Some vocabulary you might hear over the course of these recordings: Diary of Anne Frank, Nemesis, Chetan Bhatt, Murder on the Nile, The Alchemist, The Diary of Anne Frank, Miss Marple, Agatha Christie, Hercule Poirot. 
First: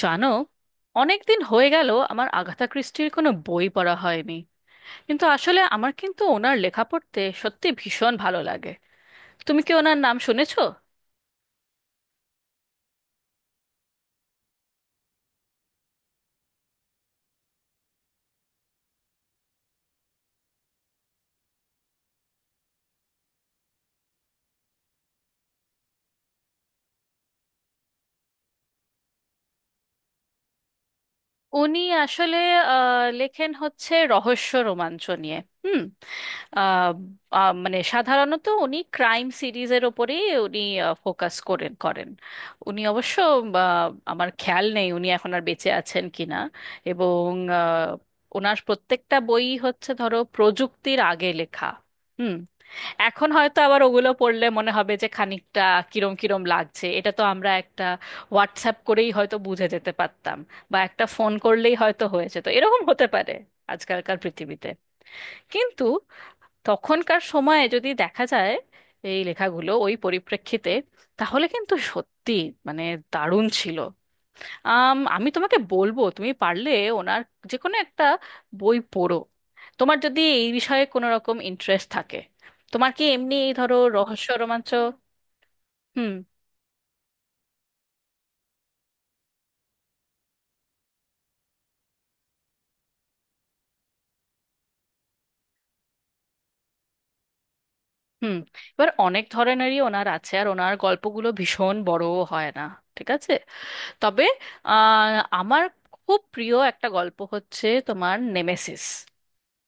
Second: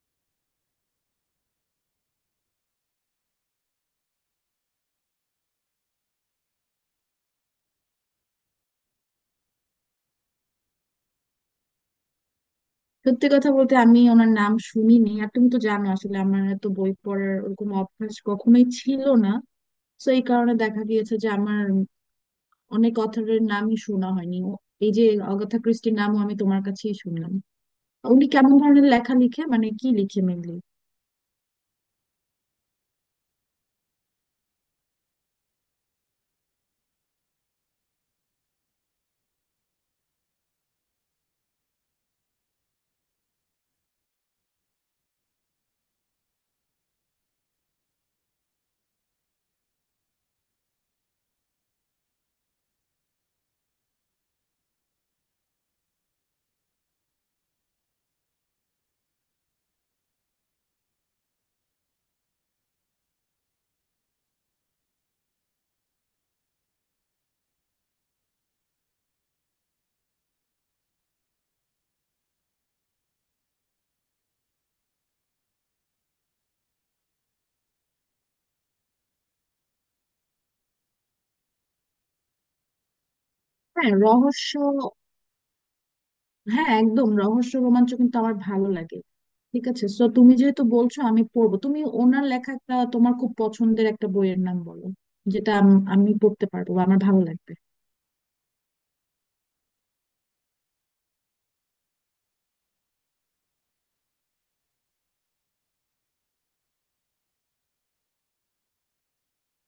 জানো, অনেকদিন হয়ে গেল আমার আগাথা ক্রিস্টির কোনো বই পড়া হয়নি। কিন্তু আসলে আমার কিন্তু ওনার লেখা পড়তে সত্যি ভীষণ ভালো লাগে। তুমি কি ওনার নাম শুনেছো? সত্যি কথা বলতে আমি ওনার নাম শুনিনি। আর তুমি তো জানো, আসলে আমার তো বই পড়ার ওরকম অভ্যাস কখনোই ছিল না। তো এই কারণে দেখা গিয়েছে যে আমার অনেক অথরের নামই শোনা হয়নি। এই যে অগাথা ক্রিস্টির নামও আমি তোমার কাছেই শুনলাম। উনি কেমন ধরনের লেখা লিখে, মানে কি লিখে মেনলি? উনি আসলে লেখেন হচ্ছে রহস্য রোমাঞ্চ নিয়ে। হুম। আহ, আহ, মানে সাধারণত উনি ক্রাইম সিরিজের ওপরেই উনি ফোকাস করেন করেন। উনি অবশ্য, আমার খেয়াল নেই উনি এখন আর বেঁচে আছেন কিনা। এবং আহ, ওনার প্রত্যেকটা বই হচ্ছে ধরো প্রযুক্তির আগে লেখা। হুম। এখন হয়তো আবার ওগুলো পড়লে মনে হবে যে খানিকটা কিরম কিরম লাগছে। এটা তো আমরা একটা হোয়াটসঅ্যাপ করেই হয়তো বুঝে যেতে পারতাম, বা একটা ফোন করলেই হয়তো হয়েছে, তো এরকম হতে পারে আজকালকার পৃথিবীতে। কিন্তু তখনকার সময়ে যদি দেখা যায় এই লেখাগুলো ওই পরিপ্রেক্ষিতে, তাহলে কিন্তু সত্যি মানে দারুণ ছিল। আমি তোমাকে বলবো, তুমি পারলে ওনার যে কোনো একটা বই পড়ো। তোমার যদি এই বিষয়ে কোনো রকম ইন্টারেস্ট থাকে। তোমার কি এমনি এই ধরো হ্যাঁ রহস্য রহস্য। রোমাঞ্চ? হুম। হ্যাঁ একদম রহস্য রোমাঞ্চ কিন্তু আমার ভালো লাগে। ঠিক আছে, তো তুমি যেহেতু বলছো আমি পড়বো, তুমি ওনার লেখা একটা তোমার খুব পছন্দের একটা বইয়ের নাম বলো, যেটা আমি পড়তে পারবো বা আমার ভালো লাগবে। হুম। এবার অনেক ধরনেরই ওনার আছে, আর ওনার গল্পগুলো ভীষণ বড় হয় না। ঠিক আছে। তবে আহ, আমার খুব প্রিয় একটা গল্প হচ্ছে তোমার নেমেসিস।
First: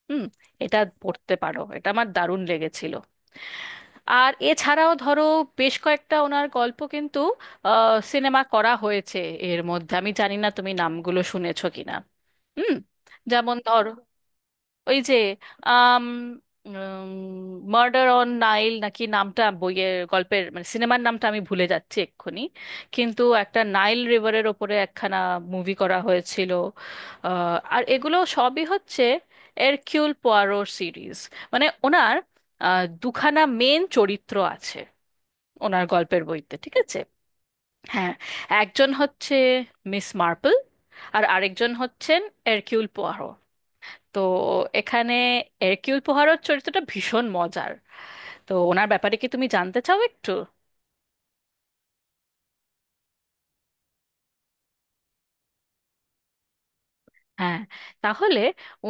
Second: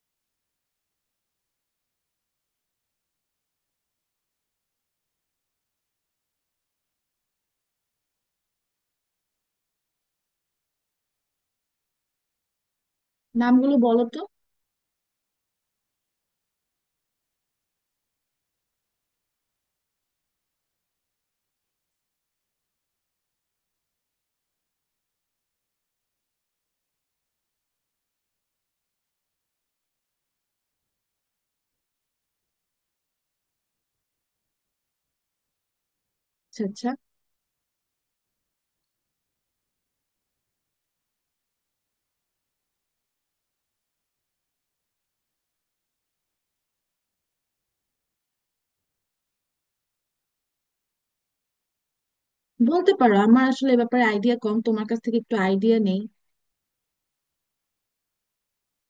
হুম। এটা পড়তে পারো, এটা আমার দারুণ লেগেছিল। আর এছাড়াও ধরো, বেশ কয়েকটা ওনার গল্প কিন্তু সিনেমা করা হয়েছে। এর মধ্যে আমি জানি না তুমি নামগুলো শুনেছো কিনা। হুম। যেমন নামগুলো ধরো বলো তো। ওই যে আম মার্ডার অন নাইল নাকি নামটা, বইয়ের গল্পের মানে সিনেমার নামটা আমি ভুলে যাচ্ছি এক্ষুনি, কিন্তু একটা নাইল রিভারের ওপরে একখানা মুভি করা হয়েছিল। আর এগুলো সবই হচ্ছে এরকিউল পোয়ারোর সিরিজ। মানে ওনার দুখানা মেন চরিত্র আছে ওনার গল্পের বইতে, আচ্ছা ঠিক আচ্ছা, আছে? হ্যাঁ, একজন হচ্ছে মিস মার্পল, আর আরেকজন হচ্ছেন এরকিউল পোয়ারো। তো এখানে এরকিউল পোহারোর চরিত্রটা ভীষণ মজার। তো ওনার ব্যাপারে কি তুমি জানতে চাও একটু? বলতে পারো, আমার আসলে এ ব্যাপারে আইডিয়া কম, তোমার কাছ থেকে একটু আইডিয়া নেই। হ্যাঁ, তাহলে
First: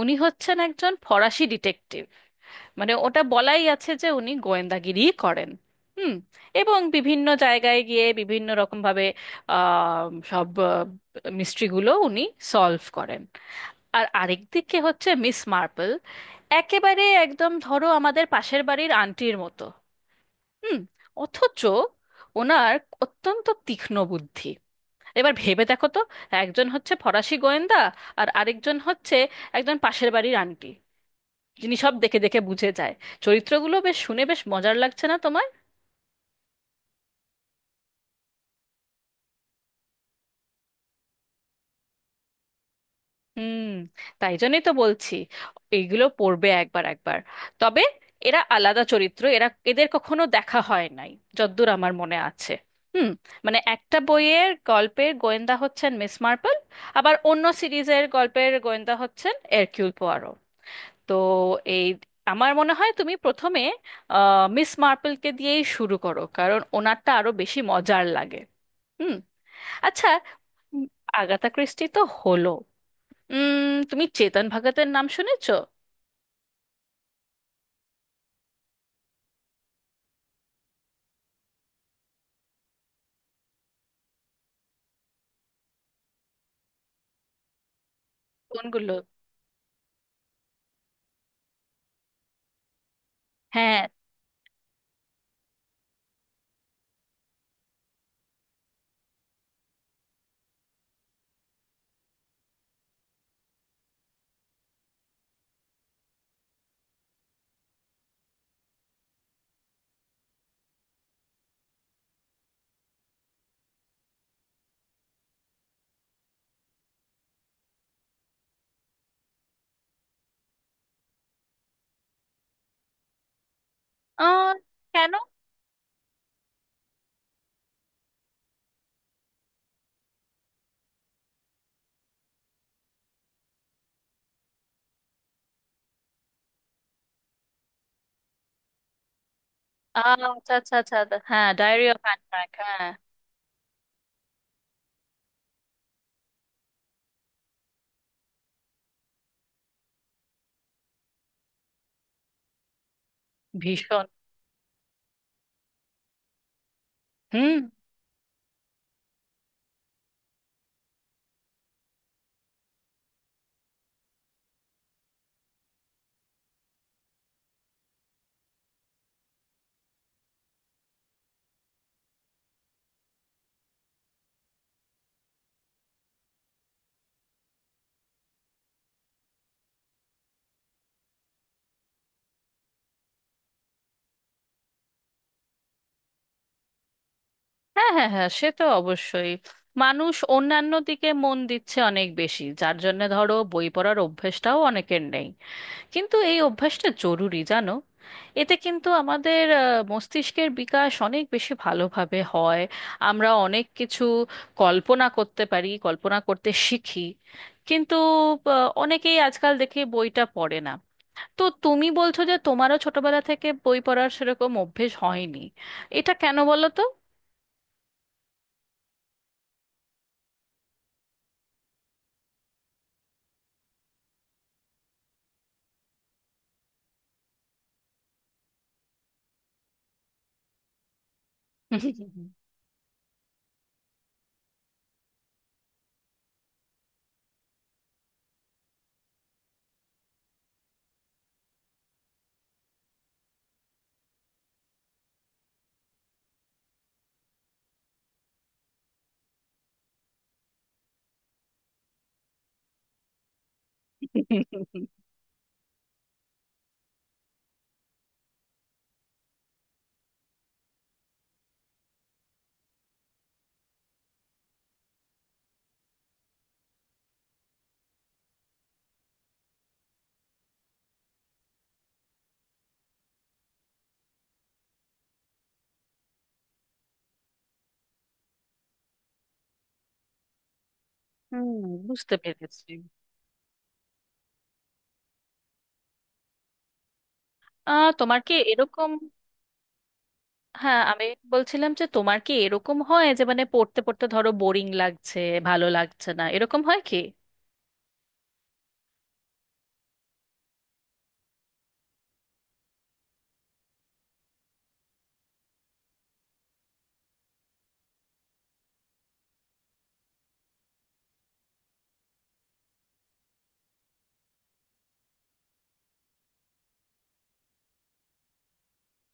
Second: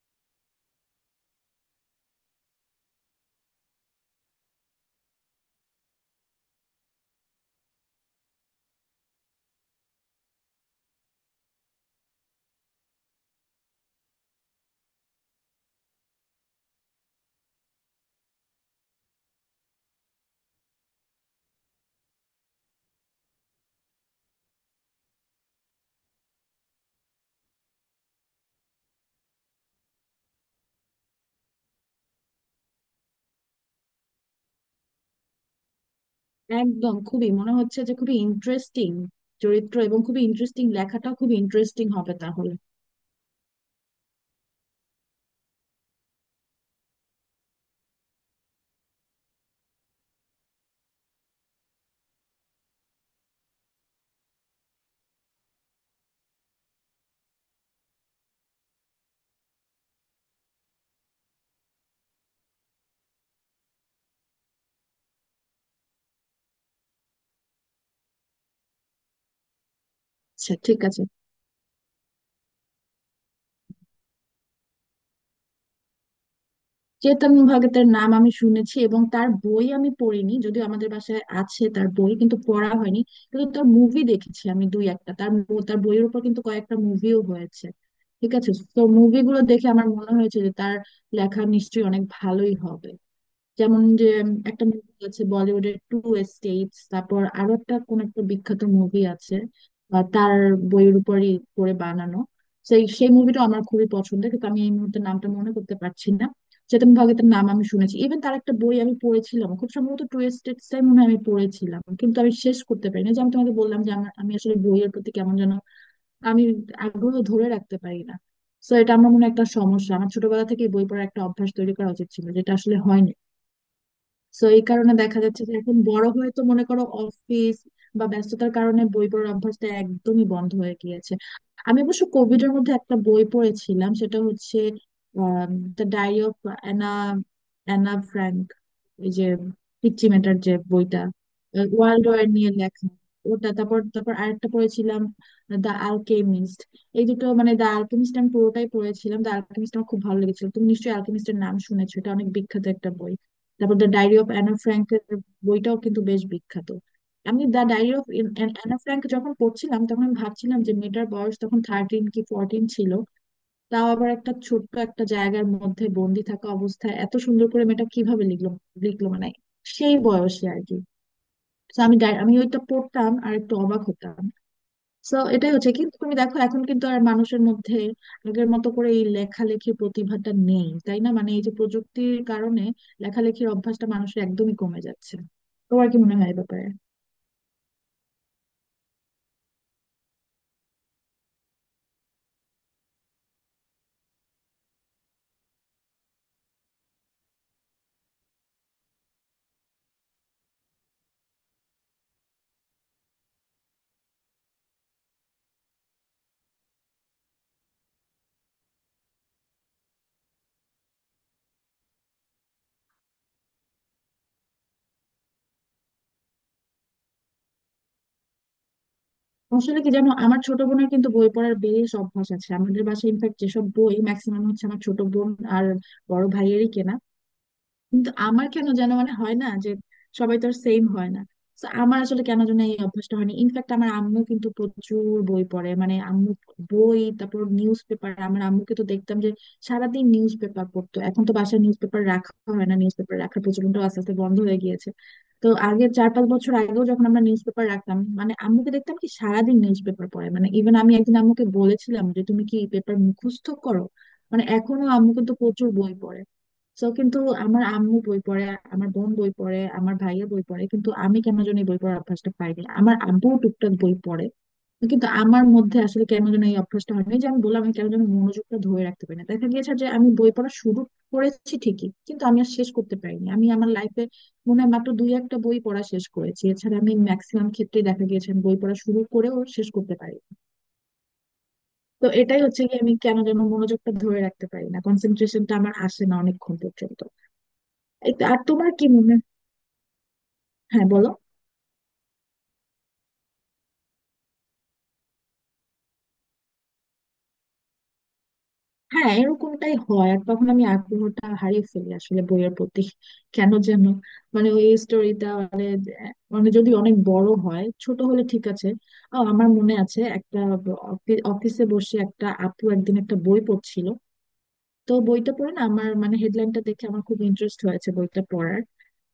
উনি হচ্ছেন একজন ফরাসি ডিটেকটিভ। মানে ওটা বলাই আছে যে উনি গোয়েন্দাগিরি করেন। হুম। এবং বিভিন্ন জায়গায় গিয়ে বিভিন্ন রকম ভাবে আহ, সব মিস্ট্রিগুলো উনি সলভ করেন। আর আরেক দিকে হচ্ছে মিস মার্পল, একেবারে একদম ধরো আমাদের পাশের বাড়ির আন্টির মতো। হুম। অথচ ওনার অত্যন্ত তীক্ষ্ণ বুদ্ধি। এবার ভেবে দেখো তো, একজন হচ্ছে ফরাসি গোয়েন্দা, আর আরেকজন হচ্ছে একজন পাশের বাড়ির আন্টি যিনি সব দেখে দেখে বুঝে যায়। চরিত্রগুলো বেশ শুনে বেশ মজার লাগছে না তোমার? একদম, খুবই মনে হচ্ছে যে খুবই ইন্টারেস্টিং চরিত্র, এবং খুবই ইন্টারেস্টিং, লেখাটাও খুবই ইন্টারেস্টিং হবে তাহলে। হুম। তাই জন্যই তো বলছি, এইগুলো পড়বে একবার একবার। তবে এরা আলাদা চরিত্র, এরা এদের কখনো দেখা হয় নাই যদ্দূর আমার মনে আছে। হুম। মানে একটা বইয়ের গল্পের গোয়েন্দা হচ্ছেন মিস মার্পল, আবার অন্য সিরিজের গল্পের গোয়েন্দা হচ্ছেন এরকিউল পোয়ারো। তো এই, আমার মনে হয় তুমি প্রথমে মিস মার্পলকে দিয়েই শুরু করো, কারণ ওনারটা আরো বেশি মজার লাগে। হুম। আচ্ছা। আচ্ছা ঠিক উম, আছে। আগাথা ক্রিস্টি তো হলো, তুমি চেতন ভগতের নাম শুনেছো? চেতন ভগতের নাম আমি শুনেছি, এবং তার বই আমি পড়িনি, যদিও আমাদের বাসায় আছে তার বই, কিন্তু পড়া হয়নি। কিন্তু তার মুভি দেখেছি আমি দুই একটা। তার তার বইয়ের উপর কিন্তু কয়েকটা মুভিও হয়েছে, ঠিক আছে। তো কোনগুলো? মুভিগুলো দেখে আমার মনে হয়েছে যে তার লেখা নিশ্চয়ই অনেক ভালোই হবে। যেমন হ্যাঁ। যে, একটা মুভি আছে বলিউডের টু এস্টেটস, তারপর আরো একটা কোন একটা বিখ্যাত মুভি আছে, তার বইয়ের উপরই করে বানানো। সেই সেই মুভিটা আমার খুবই পছন্দের, কিন্তু আমি এই মুহূর্তে নামটা মনে করতে পারছি না। চেতন ভগতের নাম আমি শুনেছি, ইভেন তার একটা বই আমি পড়েছিলাম, খুব সম্ভবত টু এস্টেটস টাই মনে হয় আমি পড়েছিলাম, কিন্তু আমি শেষ করতে পারিনি। যে আমি তোমাকে বললাম যে আমার, আমি আসলে বইয়ের প্রতি কেমন যেন আমি আগ্রহ ধরে রাখতে পারি না। তো এটা আমার মনে হয় একটা সমস্যা, আমার ছোটবেলা থেকে বই পড়ার একটা অভ্যাস তৈরি করা উচিত ছিল, যেটা আসলে হয়নি। সো আহ এই কারণে কেন? দেখা যাচ্ছে যে এখন বড় হয়ে তো মনে করো অফিস বা ব্যস্ততার কারণে বই পড়ার অভ্যাসটা একদমই বন্ধ হয়ে গিয়েছে। আমি অবশ্য কোভিড এর মধ্যে একটা বই পড়েছিলাম, সেটা হচ্ছে the diary of Anna Anna Frank, ওই যে পিচ্চি ম্যাটার আচ্ছা যে আচ্ছা আচ্ছা বইটা, আচ্ছা, হ্যাঁ diary of world Anne war নিয়ে ফ্র্যাঙ্ক, হ্যাঁ। লেখা। ওটা, তারপর তারপর আরেকটা পড়েছিলাম দা আলকেমিস্ট। এই দুটো, মানে দা আলকেমিস্ট আমি পুরোটাই পড়েছিলাম, দা আলকেমিস্ট আমার খুব ভালো লেগেছিল। তুমি নিশ্চয়ই আলকেমিস্টের নাম শুনেছো, এটা অনেক বিখ্যাত একটা বই। তারপর দ্য ভীষণ। ডায়েরি অফ অ্যানা ফ্র্যাঙ্ক বইটাও কিন্তু বেশ বিখ্যাত। আমি hmm. The diary of Anna Frank যখন পড়ছিলাম, তখন আমি ভাবছিলাম যে মেয়েটার বয়স তখন 13 কি 14 ছিল। তাও আবার একটা ছোট্ট একটা জায়গার মধ্যে বন্দি থাকা অবস্থায় এত সুন্দর করে মেয়েটা কিভাবে লিখলো, লিখলো মানে সেই বয়সে আর কি। তো আমি আমি ওইটা পড়তাম আর একটু অবাক হতাম। তো এটাই হচ্ছে, কিন্তু তুমি দেখো এখন কিন্তু আর মানুষের মধ্যে আগের মতো করে এই লেখালেখির প্রতিভাটা নেই, তাই না? মানে এই যে প্রযুক্তির কারণে লেখালেখির অভ্যাসটা মানুষের একদমই কমে যাচ্ছে। তোমার কি মনে হয় এ ব্যাপারে? হ্যাঁ হ্যাঁ হ্যাঁ, সে তো অবশ্যই। মানুষ অন্যান্য দিকে মন দিচ্ছে অনেক বেশি, যার জন্য ধরো বই পড়ার অভ্যেসটাও অনেকের নেই। কিন্তু এই অভ্যাসটা জরুরি জানো, এতে কিন্তু আমাদের মস্তিষ্কের বিকাশ অনেক বেশি ভালোভাবে হয়। আমরা অনেক কিছু কল্পনা করতে পারি, কল্পনা করতে শিখি। কিন্তু অনেকেই আজকাল দেখে বইটা পড়ে না। তো তুমি বলছো যে তোমারও ছোটবেলা থেকে বই পড়ার সেরকম অভ্যেস হয়নি, এটা কেন বলো তো? আসলে কি জানো, আমার ছোট বোনের কিন্তু বই পড়ার বেশ অভ্যাস আছে, আমাদের বাসায় ইনফ্যাক্ট যেসব বই ম্যাক্সিমাম হচ্ছে আমার ছোট বোন আর বড় ভাইয়েরই কেনা। কিন্তু আমার কেন যেন মানে হয় না যে সবাই তো আর সেম হয় না। তো আমার আসলে কেন যেন এই অভ্যাসটা হয়নি। ইনফ্যাক্ট আমার আম্মু কিন্তু প্রচুর বই পড়ে, মানে আম্মু বই, তারপর নিউজ পেপার, আমার আম্মুকে তো দেখতাম যে সারাদিন নিউজ পেপার পড়তো। এখন তো বাসায় নিউজ পেপার রাখা হয় না, নিউজ পেপার রাখার প্রচলনটা আস্তে আস্তে বন্ধ হয়ে গিয়েছে। তো আগে, 4 5 বছর আগেও যখন আমরা নিউজ পেপার রাখতাম, মানে আম্মুকে দেখতাম কি সারাদিন নিউজ পেপার পড়ে, মানে ইভেন আমি একদিন আম্মুকে বলেছিলাম যে তুমি কি পেপার মুখস্থ করো। মানে এখনো আম্মু কিন্তু প্রচুর বই পড়ে। তো কিন্তু আমার আম্মু বই পড়ে, আমার বোন বই পড়ে, আমার ভাইয়া বই পড়ে, কিন্তু আমি কেন জানি এই বই পড়ার অভ্যাসটা পাইনি। আমার আব্বু টুকটাক বই পড়ে, কিন্তু আমার মধ্যে আসলে কেন যেন এই অভ্যাসটা হয়নি। যে আমি বললাম, আমি কেন যেন মনোযোগটা ধরে রাখতে পারি না, দেখা গিয়েছে যে আমি বই পড়া শুরু করেছি ঠিকই কিন্তু আমি আর শেষ করতে পারিনি। আমি আমার লাইফে মনে হয় মাত্র দুই একটা বই পড়া শেষ করেছি, এছাড়া আমি ম্যাক্সিমাম ক্ষেত্রে দেখা গিয়েছে আমি বই পড়া শুরু করেও শেষ করতে পারি। হুম, তো বুঝতে এটাই হচ্ছে পেরেছি। কি, আমি কেন যেন মনোযোগটা ধরে রাখতে পারি না, কনসেন্ট্রেশনটা আমার আসে না অনেকক্ষণ পর্যন্ত। এই তোমার তো, কি আর তোমার কি এরকম? মনে, হ্যাঁ, হ্যাঁ আমি বলো। বলছিলাম যে তোমার কি এরকম হয় যে মানে পড়তে পড়তে ধরো বোরিং লাগছে, ভালো লাগছে না, এরকম হয় কি? হ্যাঁ এরকমটাই হয়, আর তখন আমি আগ্রহটা হারিয়ে ফেলি আসলে বইয়ের প্রতি, কেন যেন। মানে ওই স্টোরিটা মানে, মানে যদি অনেক বড় হয়, ছোট হলে ঠিক আছে। ও আমার মনে আছে একটা, অফিসে বসে একটা আপু একদিন একটা বই পড়ছিল, তো বইটা পড়ে না, আমার মানে হেডলাইনটা দেখে আমার খুব ইন্টারেস্ট হয়েছে বইটা পড়ার,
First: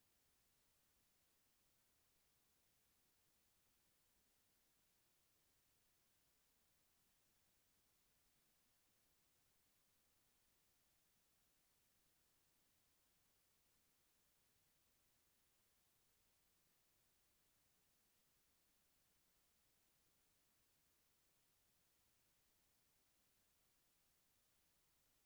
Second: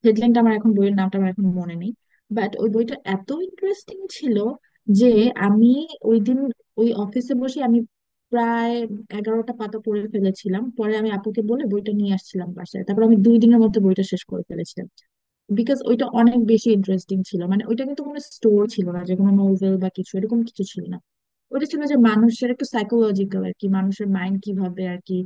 হেডলাইনটা আমার এখন, বইয়ের নামটা আমার এখন মনে নেই। বাট ওই বইটা এত ইন্টারেস্টিং ছিল যে আমি ওই দিন ওই অফিসে বসে আমি প্রায় 11টা পাতা পড়ে ফেলেছিলাম। পরে আমি আপুকে বলে বইটা নিয়ে আসছিলাম বাসায়, তারপর আমি 2 দিনের মধ্যে বইটা শেষ করে ফেলেছিলাম। বিকজ ওইটা অনেক বেশি ইন্টারেস্টিং ছিল। মানে ওইটা কিন্তু কোনো স্টোর ছিল না, যে কোনো নোভেল বা কিছু এরকম কিছু ছিল না। ওটা ছিল যে মানুষের একটু সাইকোলজিক্যাল আর কি, মানুষের মাইন্ড কিভাবে আর কি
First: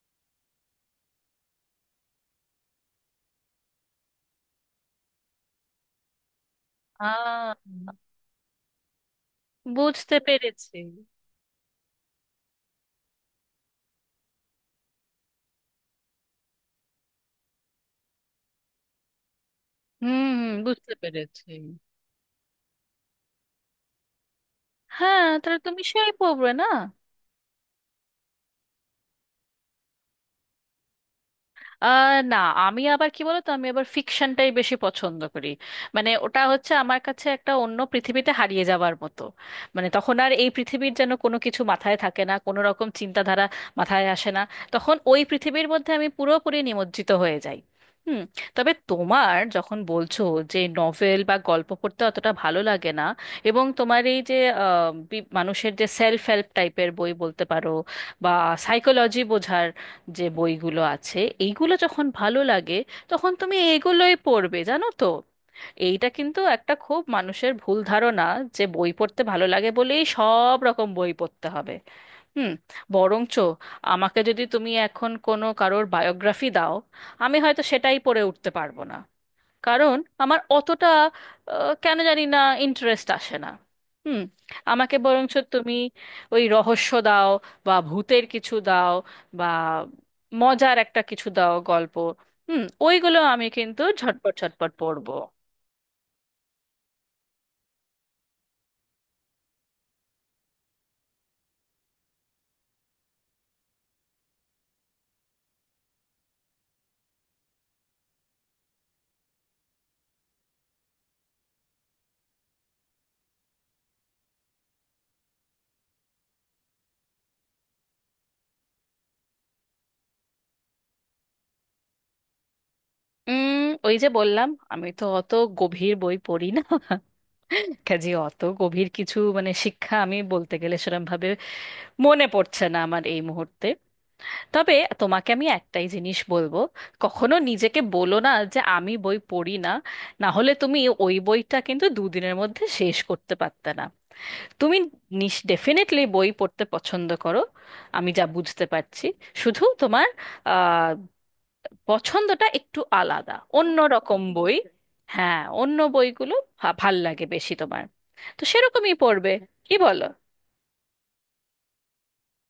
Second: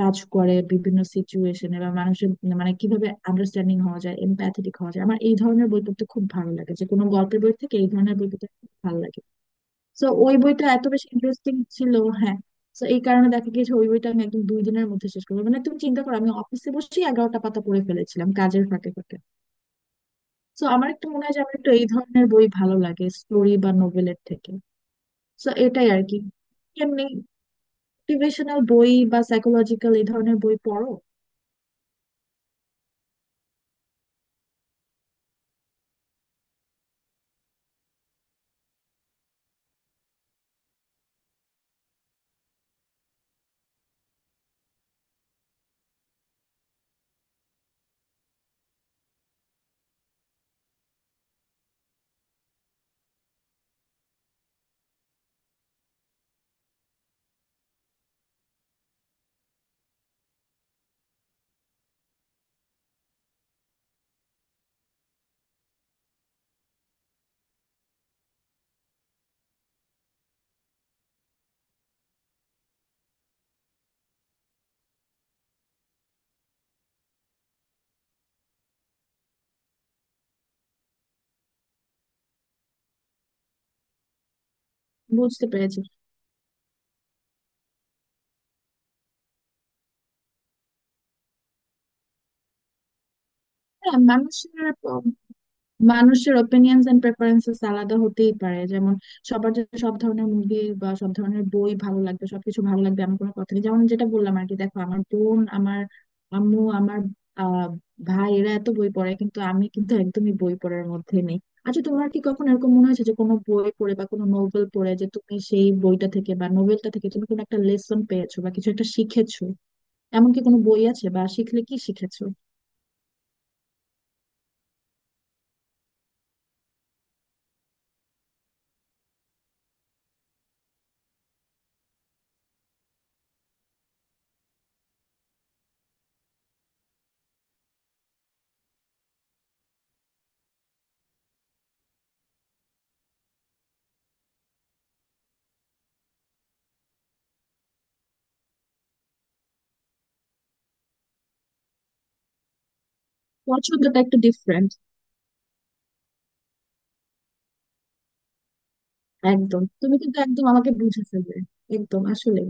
কাজ করে বিভিন্ন সিচুয়েশনে বা মানুষের, মানে কিভাবে আন্ডারস্ট্যান্ডিং হওয়া যায়, এমপ্যাথেটিক হওয়া যায়। আমার এই ধরনের বই পড়তে খুব ভালো লাগে, যে কোনো গল্পের বই আহ থেকে এই ধরনের বই পড়তে খুব ভালো লাগে। তো বুঝতে ওই বইটা পেরেছি। এত বেশি ইন্টারেস্টিং ছিল, হ্যাঁ। তো এই কারণে দেখা গিয়েছে ওই বইটা আমি একদম 2 দিনের মধ্যে শেষ করবো, মানে তুমি চিন্তা করো আমি অফিসে বসেই 11টা পাতা পড়ে ফেলেছিলাম কাজের ফাঁকে ফাঁকে। হুম হুম, তো আমার বুঝতে একটু মনে হয় যে পেরেছি। আমার একটু এই ধরনের বই ভালো লাগে, স্টোরি বা নোভেলের থেকে। হ্যাঁ, তো তাহলে তুমি এটাই আর সেই কি, পড়বে না। এমনি মোটিভেশনাল বই বা সাইকোলজিক্যাল এই ধরনের বই পড়ো। না, আমি আবার কি বলতো, আমি আবার ফিকশনটাই বেশি পছন্দ করি। মানে ওটা হচ্ছে আমার কাছে একটা অন্য পৃথিবীতে হারিয়ে যাওয়ার মতো। মানে তখন আর এই পৃথিবীর যেন কোনো কিছু মাথায় থাকে না, কোনো রকম চিন্তাধারা মাথায় আসে না। তখন ওই পৃথিবীর মধ্যে আমি পুরোপুরি নিমজ্জিত হয়ে যাই। হুম। তবে তোমার যখন বলছো যে নভেল বা গল্প পড়তে অতটা ভালো লাগে না, এবং তোমার এই যে মানুষের যে সেলফ হেল্প টাইপের বই বলতে পারো, বা সাইকোলজি বোঝার যে বইগুলো আছে, এইগুলো যখন ভালো লাগে, তখন তুমি এগুলোই পড়বে জানো তো। এইটা কিন্তু একটা খুব মানুষের ভুল ধারণা যে বই পড়তে ভালো লাগে বলেই সব রকম বই পড়তে হবে। হুম। বরঞ্চ আমাকে যদি তুমি এখন কোনো কারোর বায়োগ্রাফি দাও, আমি হয়তো সেটাই পড়ে উঠতে পারবো না। কারণ আমার অতটা, কেন জানি না, ইন্টারেস্ট আসে না। হুম। আমাকে বরঞ্চ বুঝতে তুমি পেরেছি। ওই রহস্য দাও, বা ভূতের কিছু দাও, বা মজার একটা কিছু দাও গল্প। হুম, ওইগুলো আমি কিন্তু হ্যাঁ ঝটপট মানুষের ঝটপট পড়বো। মানুষের ওপিনিয়নস এন্ড প্রেফারেন্সেস আলাদা হতেই পারে। যেমন সবার যে সব ধরনের মুভি বা সব ধরনের বই ভালো লাগবে, সবকিছু ভালো লাগবে, এমন কোনো কথা নেই। যেমন যেটা বললাম আর কি, দেখো আমার বোন, আমার আম্মু, আমার আহ ভাই এরা এত বই পড়ে কিন্তু আমি কিন্তু একদমই বই পড়ার মধ্যে নেই। আচ্ছা তোমার কি কখনো এরকম মনে হয়েছে, যে কোনো বই পড়ে বা কোনো নোবেল পড়ে, যে তুমি সেই বইটা থেকে বা নোবেলটা থেকে তুমি কোনো একটা লেসন পেয়েছো বা কিছু একটা শিখেছো? এমন কি কোনো বই আছে, বা শিখলে কি শিখেছো? উম ওই যে বললাম, আমি তো অত গভীর বই পড়ি না। কাজে অত গভীর কিছু মানে শিক্ষা আমি বলতে গেলে সেরম ভাবে মনে পড়ছে না আমার এই মুহূর্তে। তবে তোমাকে আমি একটাই জিনিস বলবো, কখনো নিজেকে বলো না যে আমি বই পড়ি না। না হলে তুমি ওই বইটা কিন্তু দুদিনের মধ্যে শেষ করতে পারতে না। তুমি নিস ডেফিনেটলি বই পড়তে পছন্দ করো, আমি যা বুঝতে পারছি। শুধু তোমার আহ, পছন্দটা একটু আলাদা, অন্য পছন্দটা একটু রকম বই। ডিফারেন্ট। হ্যাঁ, অন্য বইগুলো ভাল লাগে বেশি তোমার। তো সেরকমই পড়বে, একদম, কি তুমি বলো? কিন্তু একদম আমাকে বুঝে ফেলবে। একদম আসলে।